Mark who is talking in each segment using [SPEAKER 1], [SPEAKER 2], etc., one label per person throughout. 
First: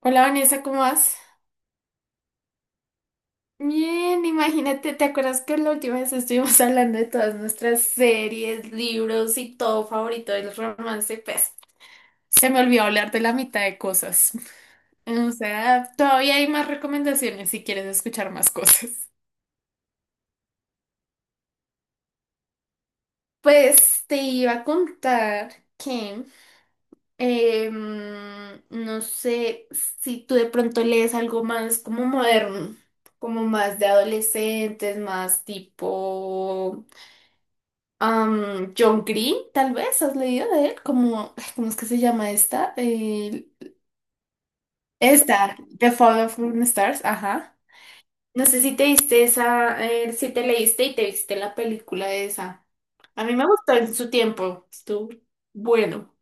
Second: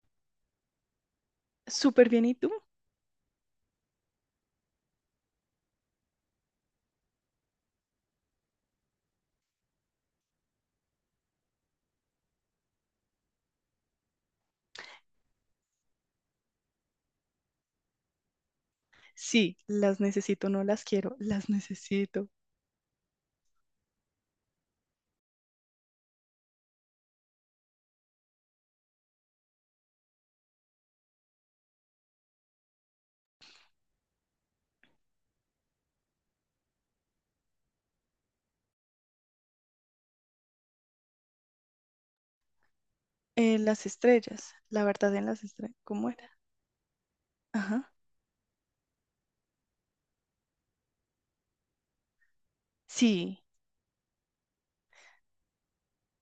[SPEAKER 1] Hola Vanessa, ¿cómo vas?
[SPEAKER 2] Súper bien, ¿y tú?
[SPEAKER 1] Bien, imagínate, ¿te acuerdas que la última vez estuvimos hablando de todas nuestras series, libros y todo favorito del romance? Pues se me olvidó hablar de la mitad de cosas. O sea, todavía hay más recomendaciones si quieres escuchar más cosas.
[SPEAKER 2] Sí, las necesito, no las quiero, las necesito.
[SPEAKER 1] Pues te iba a contar que no sé si tú de pronto lees algo más como moderno, como más de adolescentes, más tipo John Green, tal vez, ¿has leído de él? Como, ay, ¿cómo es que se llama esta?
[SPEAKER 2] Las estrellas, la verdad en las
[SPEAKER 1] Esta,
[SPEAKER 2] estrellas,
[SPEAKER 1] The
[SPEAKER 2] ¿cómo
[SPEAKER 1] Fall
[SPEAKER 2] era?
[SPEAKER 1] of Fallen Stars, ajá.
[SPEAKER 2] Ajá.
[SPEAKER 1] No sé si te diste esa, si te leíste y te viste la película esa. A mí
[SPEAKER 2] Sí,
[SPEAKER 1] me gustó en su tiempo, estuvo bueno.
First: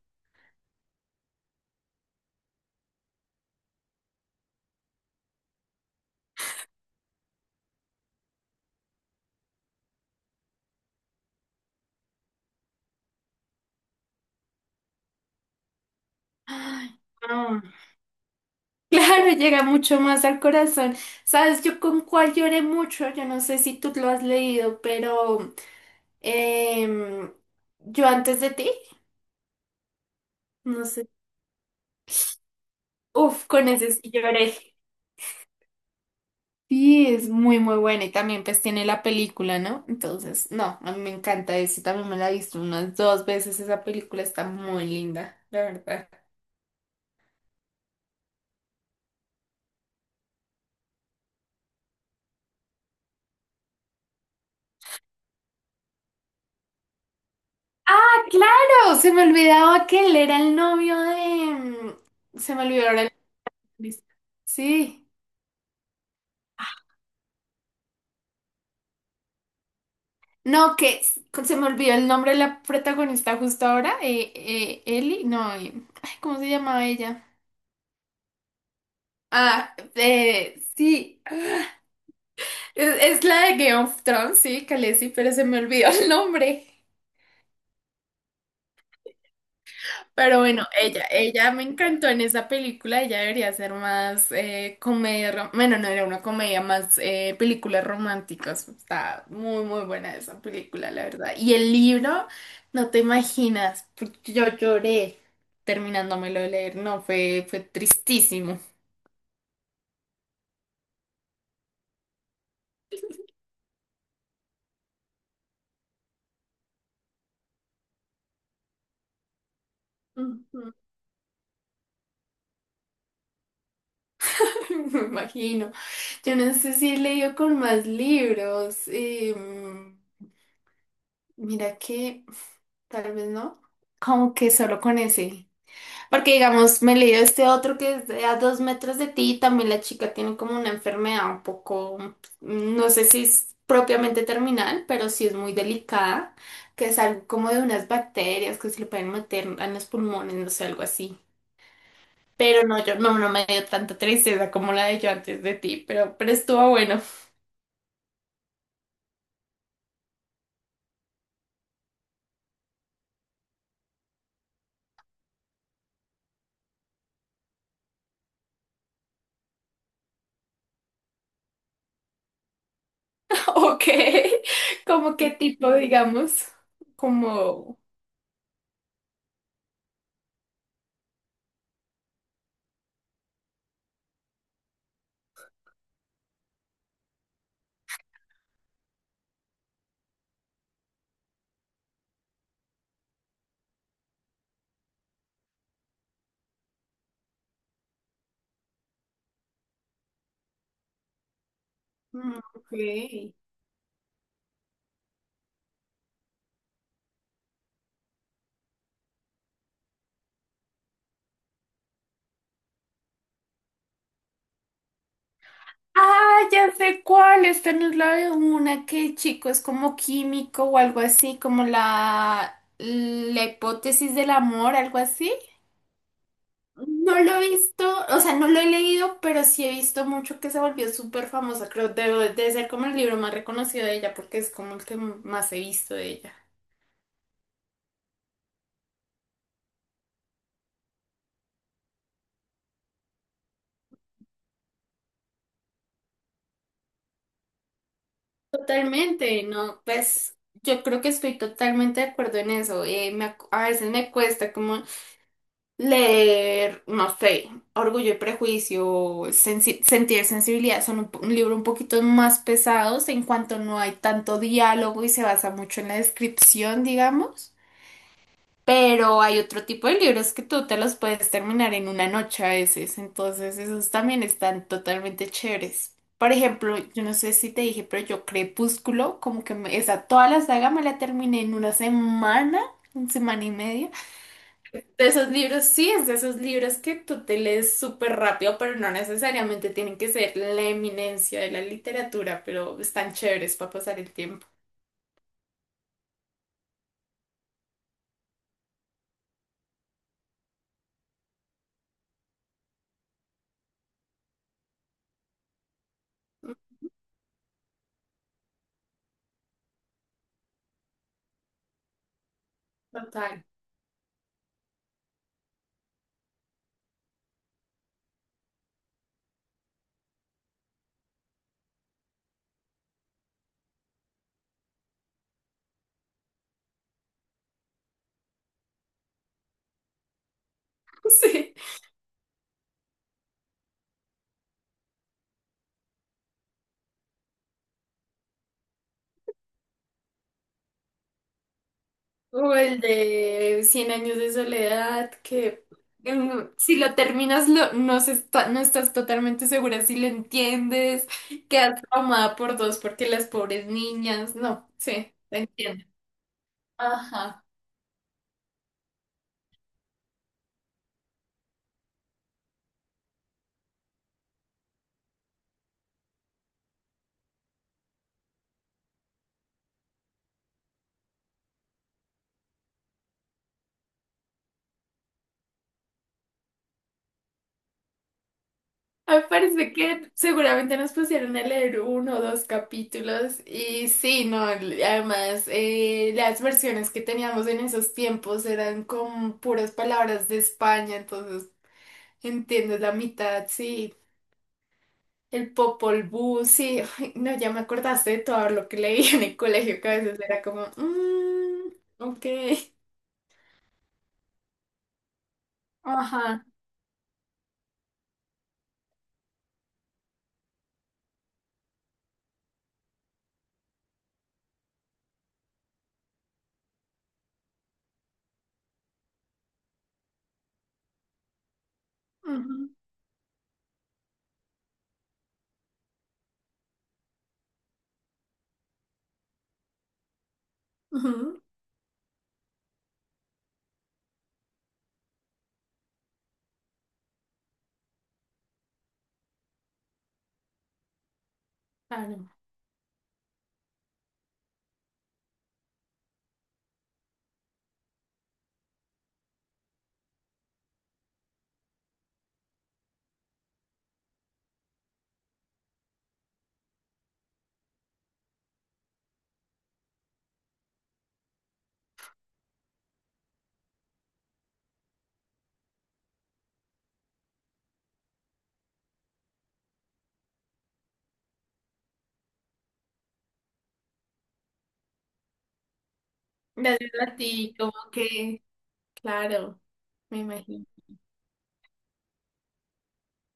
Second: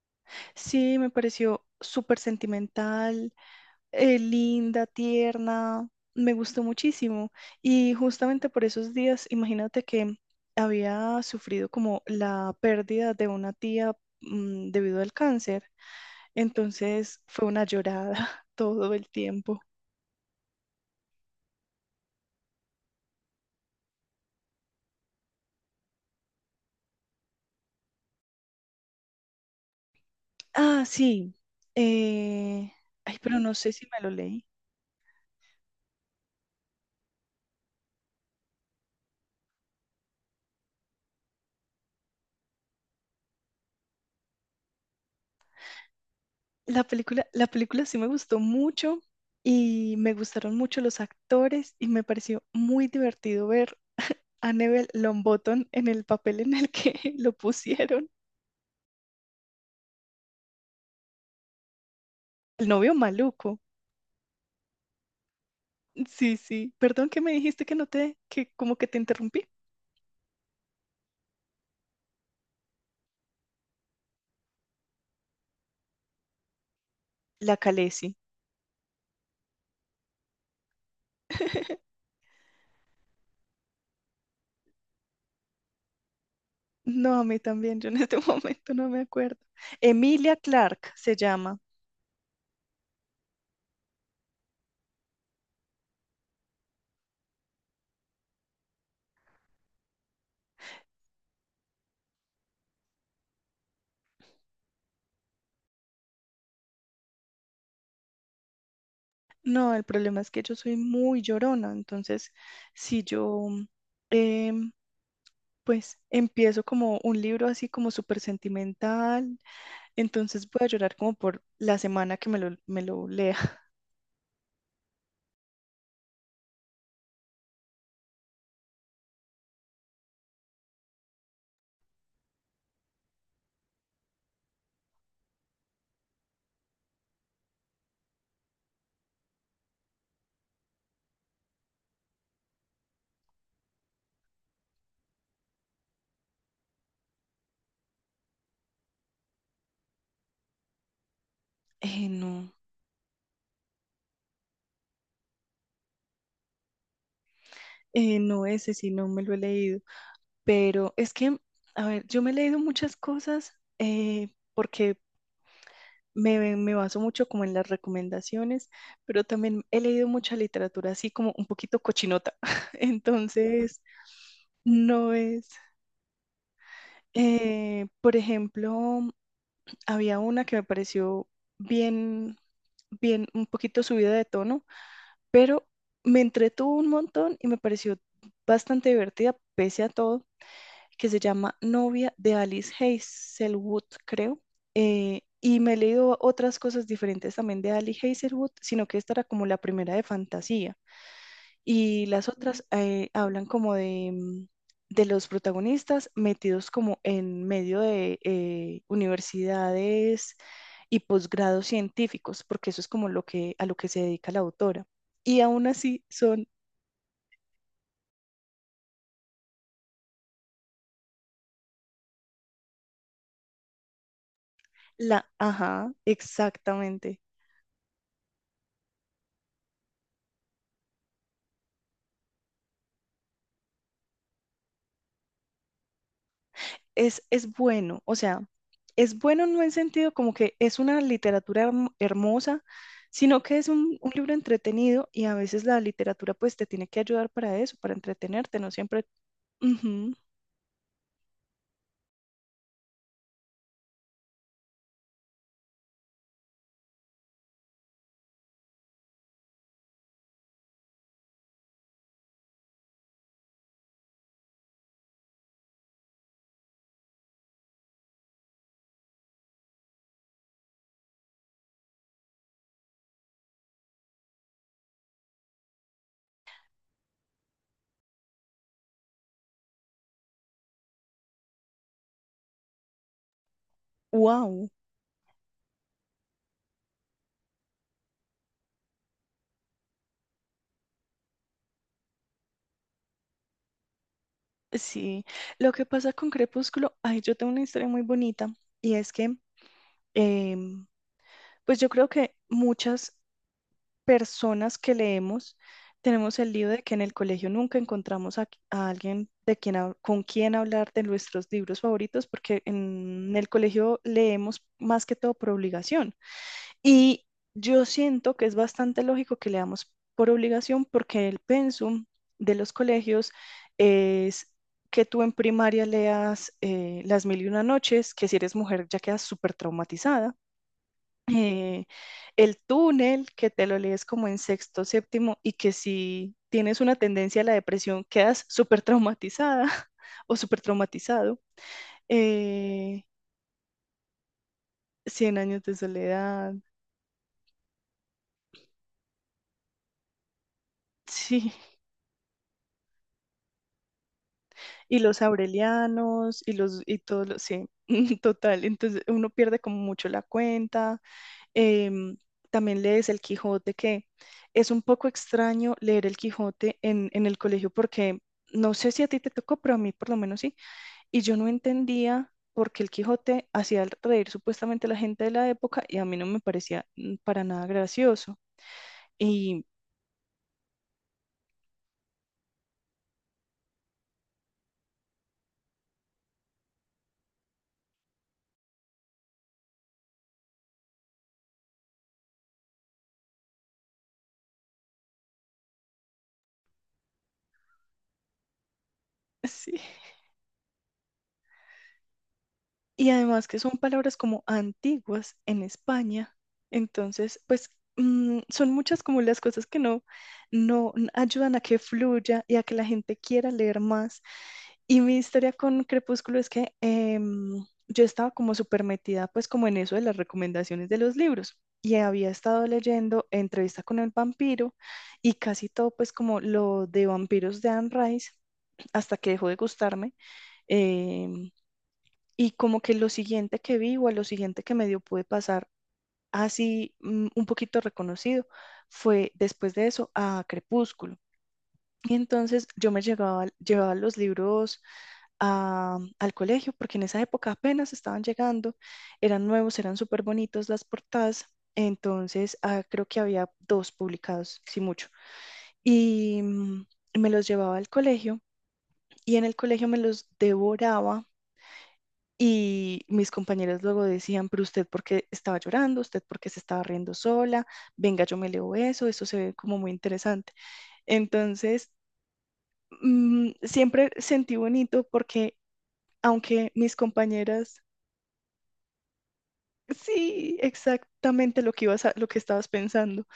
[SPEAKER 2] sí, me pareció súper sentimental, linda, tierna, me gustó muchísimo. Y justamente por esos días, imagínate que había sufrido como la pérdida de una tía, debido al cáncer.
[SPEAKER 1] Ay,
[SPEAKER 2] Entonces fue
[SPEAKER 1] no.
[SPEAKER 2] una llorada todo el
[SPEAKER 1] Claro,
[SPEAKER 2] tiempo.
[SPEAKER 1] llega mucho más al corazón. ¿Sabes yo con cuál lloré mucho? Yo no sé si tú lo has leído, pero em, yo antes de ti,
[SPEAKER 2] Ah,
[SPEAKER 1] no sé.
[SPEAKER 2] sí. eh, Ay, pero
[SPEAKER 1] Uf,
[SPEAKER 2] no
[SPEAKER 1] con
[SPEAKER 2] sé si
[SPEAKER 1] ese
[SPEAKER 2] me lo
[SPEAKER 1] sí
[SPEAKER 2] leí.
[SPEAKER 1] lloré. Sí, es muy, muy buena y también pues tiene la película, ¿no? Entonces, no, a mí me encanta eso, también me la he visto unas dos veces, esa película está muy linda, la verdad.
[SPEAKER 2] La película sí me gustó mucho y me gustaron mucho los actores y me pareció muy divertido ver a Neville Longbottom en el papel en el que lo pusieron.
[SPEAKER 1] Ah, claro, se me olvidaba que él era el novio de... Se me
[SPEAKER 2] El
[SPEAKER 1] olvidó
[SPEAKER 2] novio
[SPEAKER 1] ahora el...
[SPEAKER 2] maluco.
[SPEAKER 1] Sí,
[SPEAKER 2] Sí, sí. Perdón que me dijiste que no te, que como que te interrumpí.
[SPEAKER 1] no, que se me olvidó el nombre de la protagonista justo ahora, Ellie, no, ay, ¿cómo se llamaba ella?
[SPEAKER 2] La Khaleesi.
[SPEAKER 1] Ah, sí, es la de Game of Thrones, sí, Khaleesi, pero se me olvidó el nombre.
[SPEAKER 2] No, a mí también, yo en este momento no me acuerdo. Emilia
[SPEAKER 1] Pero bueno,
[SPEAKER 2] Clarke se
[SPEAKER 1] ella
[SPEAKER 2] llama.
[SPEAKER 1] me encantó en esa película, ella debería ser más comedia, bueno, no era una comedia, más películas románticas. Está muy, muy buena esa película, la verdad. Y el libro, no te imaginas, porque yo lloré terminándomelo de leer, no, fue tristísimo.
[SPEAKER 2] No, el problema es que yo soy muy llorona, entonces si yo em, pues empiezo como un libro así como súper sentimental, entonces voy a
[SPEAKER 1] Ujú.
[SPEAKER 2] llorar como por la semana que me lo lea.
[SPEAKER 1] Me imagino. Yo no sé si he leído con más libros. Mira que tal vez no. Como que solo con ese. Porque, digamos, me leí este otro que es de a dos metros de ti y también la chica tiene como una enfermedad un poco, no sé si es propiamente terminal, pero sí es muy delicada, que es algo como de unas bacterias que se le pueden meter en los pulmones, no sé, algo así.
[SPEAKER 2] No,
[SPEAKER 1] Pero no, yo no, no me dio tanta tristeza como la de yo antes de ti, pero estuvo bueno.
[SPEAKER 2] no ese sí, no me lo he leído, pero es que, a ver, yo me he leído muchas cosas, eh, porque me baso mucho como en las recomendaciones, pero también he leído mucha literatura así como un poquito cochinota, entonces...
[SPEAKER 1] Ok,
[SPEAKER 2] No
[SPEAKER 1] como qué
[SPEAKER 2] es.
[SPEAKER 1] tipo, digamos, como...
[SPEAKER 2] Por ejemplo, había una que me pareció bien, bien, un poquito subida de tono, pero me entretuvo un montón y me pareció bastante divertida, pese a todo, que se llama Novia de Alice Hazelwood, creo. Y me he leído otras cosas diferentes también de Alice Hazelwood, sino que esta era como la primera de fantasía. Y las otras
[SPEAKER 1] Ok.
[SPEAKER 2] hablan como de los protagonistas metidos como en medio de universidades y posgrados científicos, porque eso es como a lo que se dedica la autora. Y aún así
[SPEAKER 1] Ah,
[SPEAKER 2] son
[SPEAKER 1] ya sé cuál. Esta no es la de una que el chico es como químico o algo así, como la hipótesis del amor, algo
[SPEAKER 2] la,
[SPEAKER 1] así.
[SPEAKER 2] ajá,
[SPEAKER 1] No
[SPEAKER 2] exactamente.
[SPEAKER 1] lo he visto, o sea, no lo he leído, pero sí he visto mucho que se volvió súper famosa. Creo que debe ser como el libro más reconocido de ella, porque es como el que más he visto de ella.
[SPEAKER 2] Es bueno, o sea, es bueno no en sentido como que es una literatura hermosa, sino que es un libro entretenido y a veces la literatura pues te tiene que ayudar para eso, para entretenerte, no siempre.
[SPEAKER 1] Totalmente, ¿no?
[SPEAKER 2] Ujú.
[SPEAKER 1] Pues yo creo que estoy totalmente de acuerdo en eso. A veces me cuesta como leer, no sé, Orgullo y Prejuicio, Sentir Sensibilidad son un, un libro un poquito más pesados en cuanto no hay tanto diálogo y se basa mucho en la descripción, digamos. Pero hay otro tipo de libros que tú te los puedes terminar en una noche a veces, entonces esos también están totalmente chéveres. Por ejemplo, yo no sé si te dije, pero yo Crepúsculo, como que esa toda la saga me la terminé en una semana y media.
[SPEAKER 2] Wow.
[SPEAKER 1] De esos libros, sí, es de esos libros que tú te lees súper rápido, pero no necesariamente tienen que ser la eminencia de la literatura, pero están chéveres para pasar el tiempo.
[SPEAKER 2] Sí, lo que pasa con Crepúsculo, ay, yo tengo una historia muy bonita y es que em, pues yo creo que muchas personas que leemos tenemos el lío de que en el colegio nunca encontramos a alguien con quien hablar de nuestros libros favoritos porque en
[SPEAKER 1] Total.
[SPEAKER 2] el colegio leemos más que todo por obligación. Y yo siento que es bastante lógico que leamos por obligación porque el pensum de los colegios es que tú en primaria leas Las Mil y Una Noches, que si eres mujer ya quedas súper traumatizada.
[SPEAKER 1] Sí.
[SPEAKER 2] eh, el túnel, que te lo lees como en sexto, séptimo, y que si tienes una tendencia a la depresión, quedas súper traumatizada o súper traumatizado.
[SPEAKER 1] O el
[SPEAKER 2] eh,
[SPEAKER 1] de Cien años de soledad,
[SPEAKER 2] Cien años
[SPEAKER 1] que
[SPEAKER 2] de soledad,
[SPEAKER 1] si lo terminas no, no estás totalmente segura si lo entiendes,
[SPEAKER 2] sí,
[SPEAKER 1] quedas traumada por dos porque las pobres niñas, no,
[SPEAKER 2] y
[SPEAKER 1] sí,
[SPEAKER 2] los
[SPEAKER 1] te entiendo.
[SPEAKER 2] aurelianos y todos los,
[SPEAKER 1] Ajá.
[SPEAKER 2] sí, total. Entonces uno pierde como mucho la cuenta. Em, También lees el Quijote, que es un poco extraño leer el Quijote en el colegio porque no sé si a ti te tocó, pero a mí por lo menos sí. Y yo no entendía por qué el Quijote hacía reír supuestamente a la gente de la época y a mí no me parecía para nada gracioso.
[SPEAKER 1] Me
[SPEAKER 2] Y
[SPEAKER 1] parece que seguramente nos pusieron a leer uno o dos capítulos y sí, no, además las versiones que teníamos en esos tiempos eran con puras palabras de España, entonces entiendes la mitad, sí, el Popol Vuh, sí, ay, no, ya me acordaste de todo lo que leí en el colegio,
[SPEAKER 2] sí.
[SPEAKER 1] que a veces era como, ok,
[SPEAKER 2] Y además que son palabras como antiguas en España.
[SPEAKER 1] ajá,
[SPEAKER 2] Entonces, pues son muchas como las cosas que no ayudan a que fluya y a que la gente quiera leer más. Y mi historia con Crepúsculo es que yo estaba como súper metida pues como en eso de las recomendaciones de los libros. Y había estado
[SPEAKER 1] ujú,
[SPEAKER 2] leyendo Entrevista con el vampiro y casi todo pues como lo de vampiros de Anne Rice hasta que dejó de gustarme.
[SPEAKER 1] ujú,
[SPEAKER 2] em, y como que lo siguiente que vi o a lo siguiente que medio pude pasar así un poquito reconocido fue después de eso a Crepúsculo. Y
[SPEAKER 1] claro,
[SPEAKER 2] entonces yo me llevaba los libros al colegio porque en esa época apenas estaban llegando, eran nuevos, eran súper bonitos las portadas. Entonces creo que había dos publicados, si mucho. Y me los llevaba al colegio y en el colegio me los devoraba. Y mis compañeras luego decían, pero usted por qué estaba llorando, usted por qué se estaba riendo sola, venga, yo me leo eso, eso se ve como muy interesante. Entonces, siempre sentí bonito porque aunque
[SPEAKER 1] gracias
[SPEAKER 2] mis
[SPEAKER 1] a ti, como
[SPEAKER 2] compañeras,
[SPEAKER 1] que, claro, me
[SPEAKER 2] sí,
[SPEAKER 1] imagino.
[SPEAKER 2] exactamente lo que lo que estabas pensando,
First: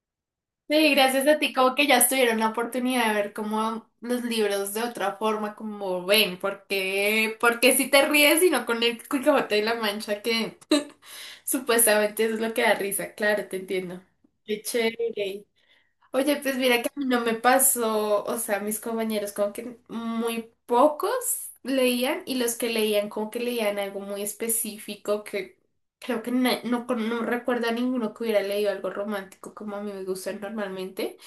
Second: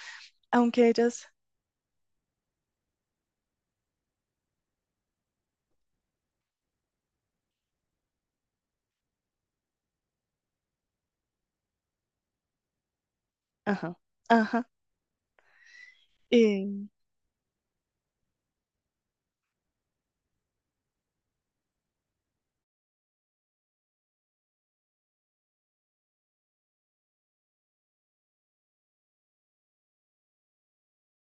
[SPEAKER 2] aunque
[SPEAKER 1] Sí,
[SPEAKER 2] ellas,
[SPEAKER 1] gracias a ti, como que ya estuvieron la oportunidad de ver como los libros de otra forma, como ven, porque si te ríes y no con el Quijote y la Mancha, que supuestamente eso es lo que da risa, claro, te
[SPEAKER 2] ajá,
[SPEAKER 1] entiendo. Qué
[SPEAKER 2] ajá,
[SPEAKER 1] chévere. Oye, pues
[SPEAKER 2] eh,
[SPEAKER 1] mira que a mí no me pasó, o sea, mis compañeros como que muy pocos leían y los que leían como que leían algo muy específico que creo que no, no recuerdo a ninguno que hubiera leído algo romántico como a mí me gusta normalmente.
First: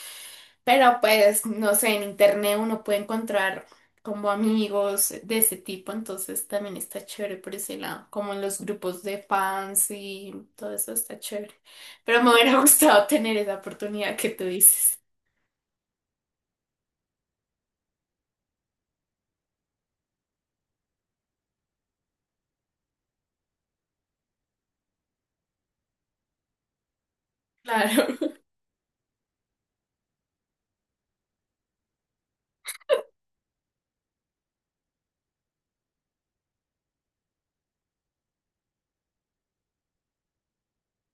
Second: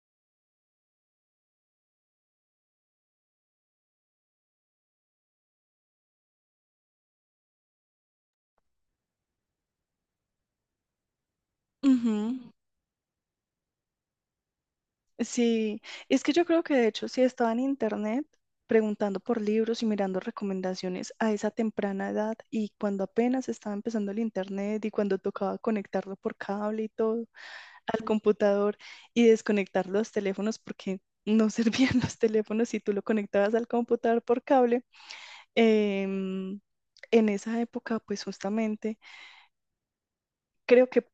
[SPEAKER 1] Pero pues, no sé, en internet uno puede encontrar como amigos de ese tipo, entonces también está chévere por ese lado, como en los grupos de fans y todo eso está chévere. Pero me
[SPEAKER 2] ujú.
[SPEAKER 1] hubiera gustado tener esa oportunidad que tú dices.
[SPEAKER 2] Sí, es que yo creo que de hecho sí estaba en internet preguntando por libros y mirando recomendaciones a esa temprana edad y cuando apenas estaba empezando el internet y cuando tocaba conectarlo por cable y todo al
[SPEAKER 1] Claro,
[SPEAKER 2] computador y desconectar los teléfonos porque no servían los teléfonos si tú lo conectabas al computador por cable. em, en esa época, pues justamente, creo que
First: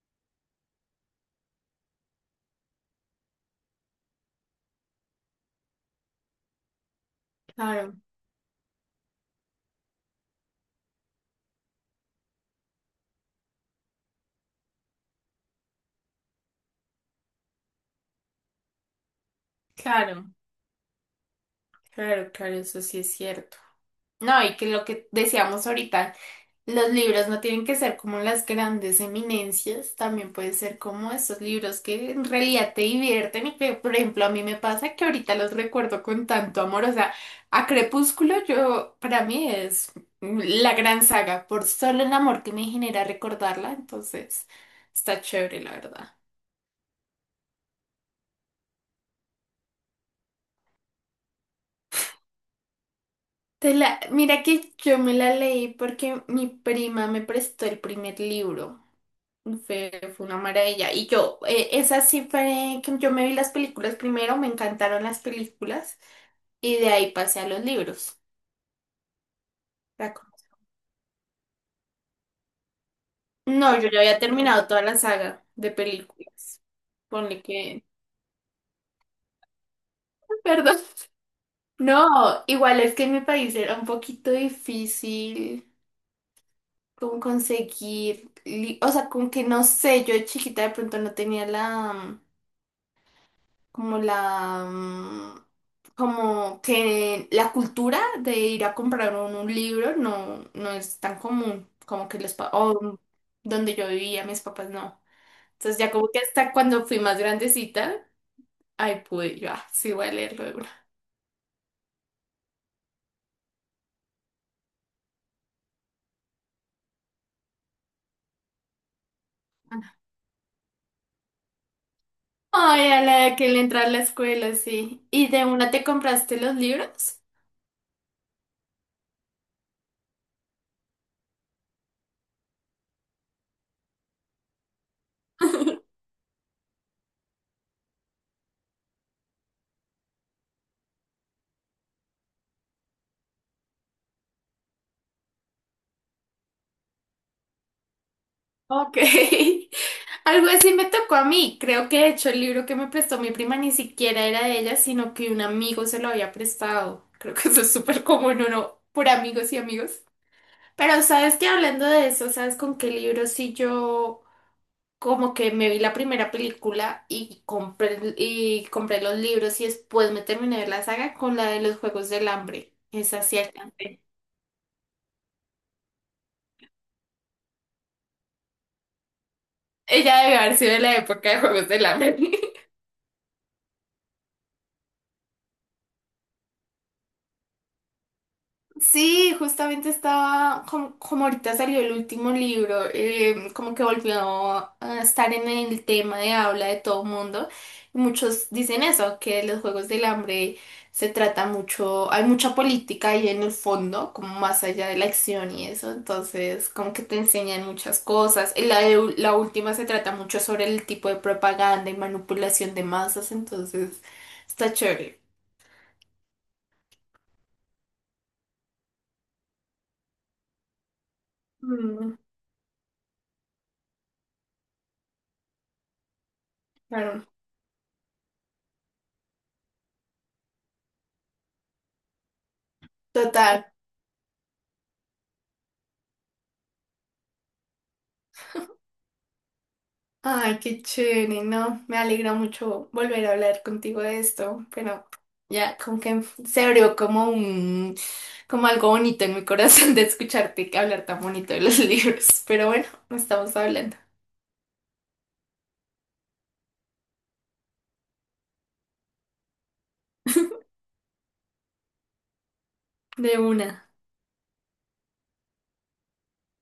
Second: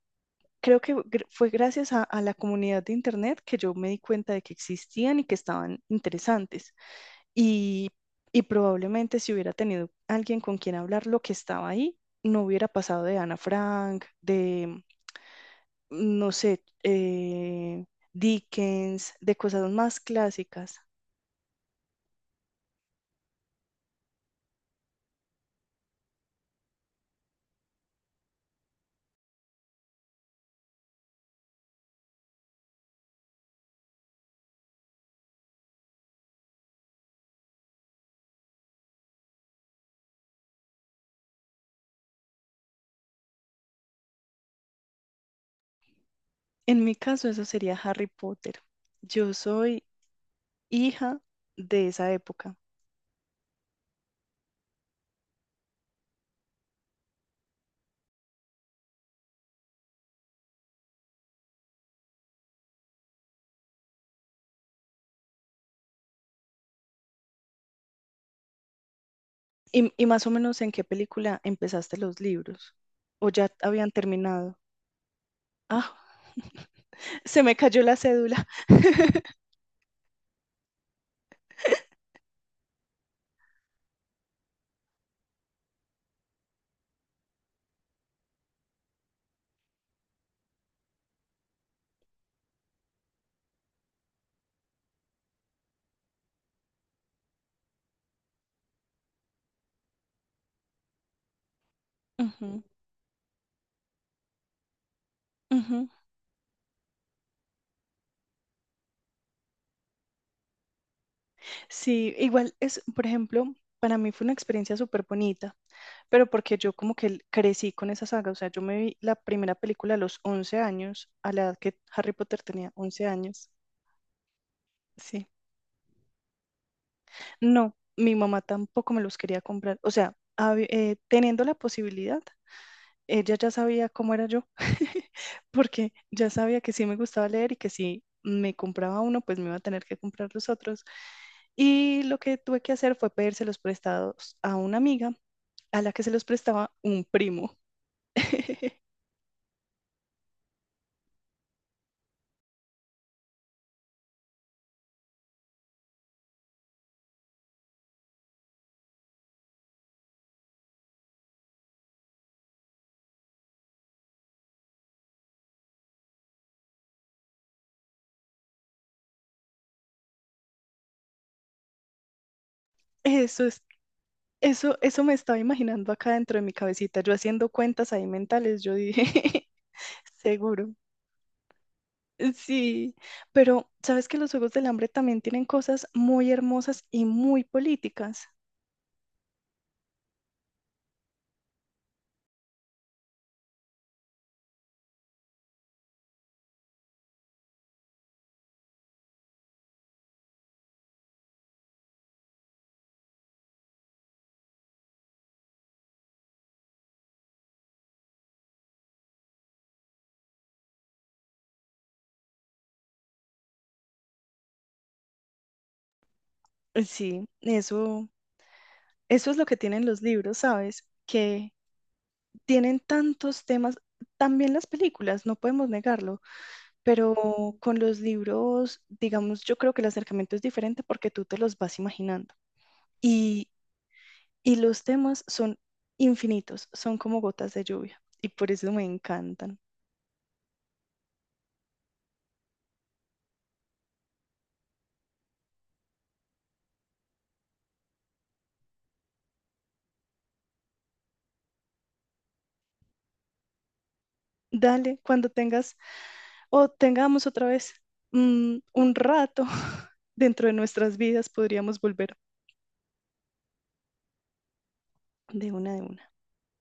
[SPEAKER 2] creo que fue gracias a la comunidad de Internet que yo me di cuenta de que existían y que estaban interesantes. Y,
[SPEAKER 1] claro,
[SPEAKER 2] y probablemente si hubiera tenido alguien con quien hablar lo que estaba ahí, no hubiera pasado de Ana Frank, de, no sé, Dickens, de cosas más
[SPEAKER 1] claro,
[SPEAKER 2] clásicas.
[SPEAKER 1] claro, eso sí es cierto. No, y que lo que decíamos ahorita. Los libros no tienen que ser como las grandes eminencias, también puede ser como esos libros que en realidad te divierten y que, por ejemplo, a mí me pasa que ahorita los recuerdo con tanto amor, o sea, a Crepúsculo yo, para mí es la gran saga, por solo el amor que me genera recordarla, entonces está chévere, la verdad.
[SPEAKER 2] En mi caso, eso sería Harry Potter. Yo soy hija de esa época.
[SPEAKER 1] Te la, mira que yo me la leí porque mi prima me prestó el primer libro. Fue una maravilla. Y yo, esa sí fue que yo me vi las películas primero, me encantaron las películas y de ahí pasé a los libros.
[SPEAKER 2] Y
[SPEAKER 1] La
[SPEAKER 2] más
[SPEAKER 1] co-
[SPEAKER 2] o menos en qué película empezaste los libros o ya
[SPEAKER 1] No,
[SPEAKER 2] habían
[SPEAKER 1] yo ya había
[SPEAKER 2] terminado.
[SPEAKER 1] terminado toda la saga de
[SPEAKER 2] Ah,
[SPEAKER 1] películas.
[SPEAKER 2] se
[SPEAKER 1] Ponle
[SPEAKER 2] me cayó
[SPEAKER 1] que,
[SPEAKER 2] la cédula.
[SPEAKER 1] perdón. No, igual es que en mi país era un poquito difícil como conseguir, o sea, como que no sé, yo de chiquita de pronto no tenía la como como que la cultura de ir a comprar un libro no, no es tan común, como que los,
[SPEAKER 2] Ujú,
[SPEAKER 1] donde yo vivía, mis papás no. Entonces
[SPEAKER 2] ujú.
[SPEAKER 1] ya como que hasta cuando fui más grandecita, ahí pude yo, ah, sí voy a leerlo de una.
[SPEAKER 2] Sí, igual es, por ejemplo, para mí fue una experiencia súper bonita, pero porque yo como que crecí con esa saga, o sea, yo me vi la primera película a los 11 años, a la edad que Harry Potter tenía
[SPEAKER 1] Ay, a
[SPEAKER 2] 11
[SPEAKER 1] la
[SPEAKER 2] años.
[SPEAKER 1] que le entra a la escuela, sí.
[SPEAKER 2] Sí,
[SPEAKER 1] ¿Y de una te compraste los libros?
[SPEAKER 2] no, mi mamá tampoco me los quería comprar, o sea, teniendo la posibilidad, ella ya sabía cómo era yo, porque ya sabía que sí me gustaba leer y que si me compraba uno, pues me iba a tener que comprar los otros. Y lo que tuve que hacer fue pedírselos prestados a una amiga a la que se los prestaba un primo.
[SPEAKER 1] Ok. Algo así me tocó a mí. Creo que de hecho el libro que me prestó mi prima ni siquiera era de ella, sino que un amigo se lo había prestado. Creo que eso es súper común, uno por amigos y amigos. Pero sabes que hablando de eso, ¿sabes con qué libro sí yo como que me vi la primera película y y compré los libros y después me terminé de ver la saga con la de los Juegos del Hambre? Esa sí
[SPEAKER 2] Eso es,
[SPEAKER 1] alcancé.
[SPEAKER 2] eso me estaba imaginando acá dentro de mi cabecita, yo haciendo cuentas ahí mentales, yo dije,
[SPEAKER 1] Ella debe haber
[SPEAKER 2] seguro.
[SPEAKER 1] sido de la época de Juegos del Hambre.
[SPEAKER 2] Sí, pero sabes que los Juegos del Hambre también tienen cosas muy hermosas y muy políticas.
[SPEAKER 1] Sí, justamente estaba, como, como ahorita salió el último libro, como que volvió a estar en el tema de habla de todo mundo. Y muchos dicen eso, que los Juegos del Hambre se trata mucho, hay mucha política ahí en el fondo, como más allá de la acción y eso. Entonces, como que te enseñan muchas cosas. Y la última se trata mucho sobre el tipo de propaganda y manipulación de masas, entonces está chévere.
[SPEAKER 2] Sí, eso, es lo que tienen los libros, ¿sabes? Que
[SPEAKER 1] Mm,
[SPEAKER 2] tienen tantos temas, también las películas, no podemos negarlo,
[SPEAKER 1] claro,
[SPEAKER 2] pero con los libros, digamos, yo creo que el acercamiento es diferente porque tú te los vas imaginando. Y,
[SPEAKER 1] total.
[SPEAKER 2] y los temas son infinitos, son como gotas de lluvia, y por eso me encantan.
[SPEAKER 1] Ay, qué chévere, ¿no? Me alegra mucho volver a hablar contigo de esto, pero ya como que se abrió como como algo bonito en mi corazón de escucharte hablar tan bonito de los libros. Pero bueno, no estamos hablando
[SPEAKER 2] Dale, cuando tengas o tengamos otra vez un rato dentro de nuestras vidas, podríamos volver
[SPEAKER 1] de una.
[SPEAKER 2] de una de una.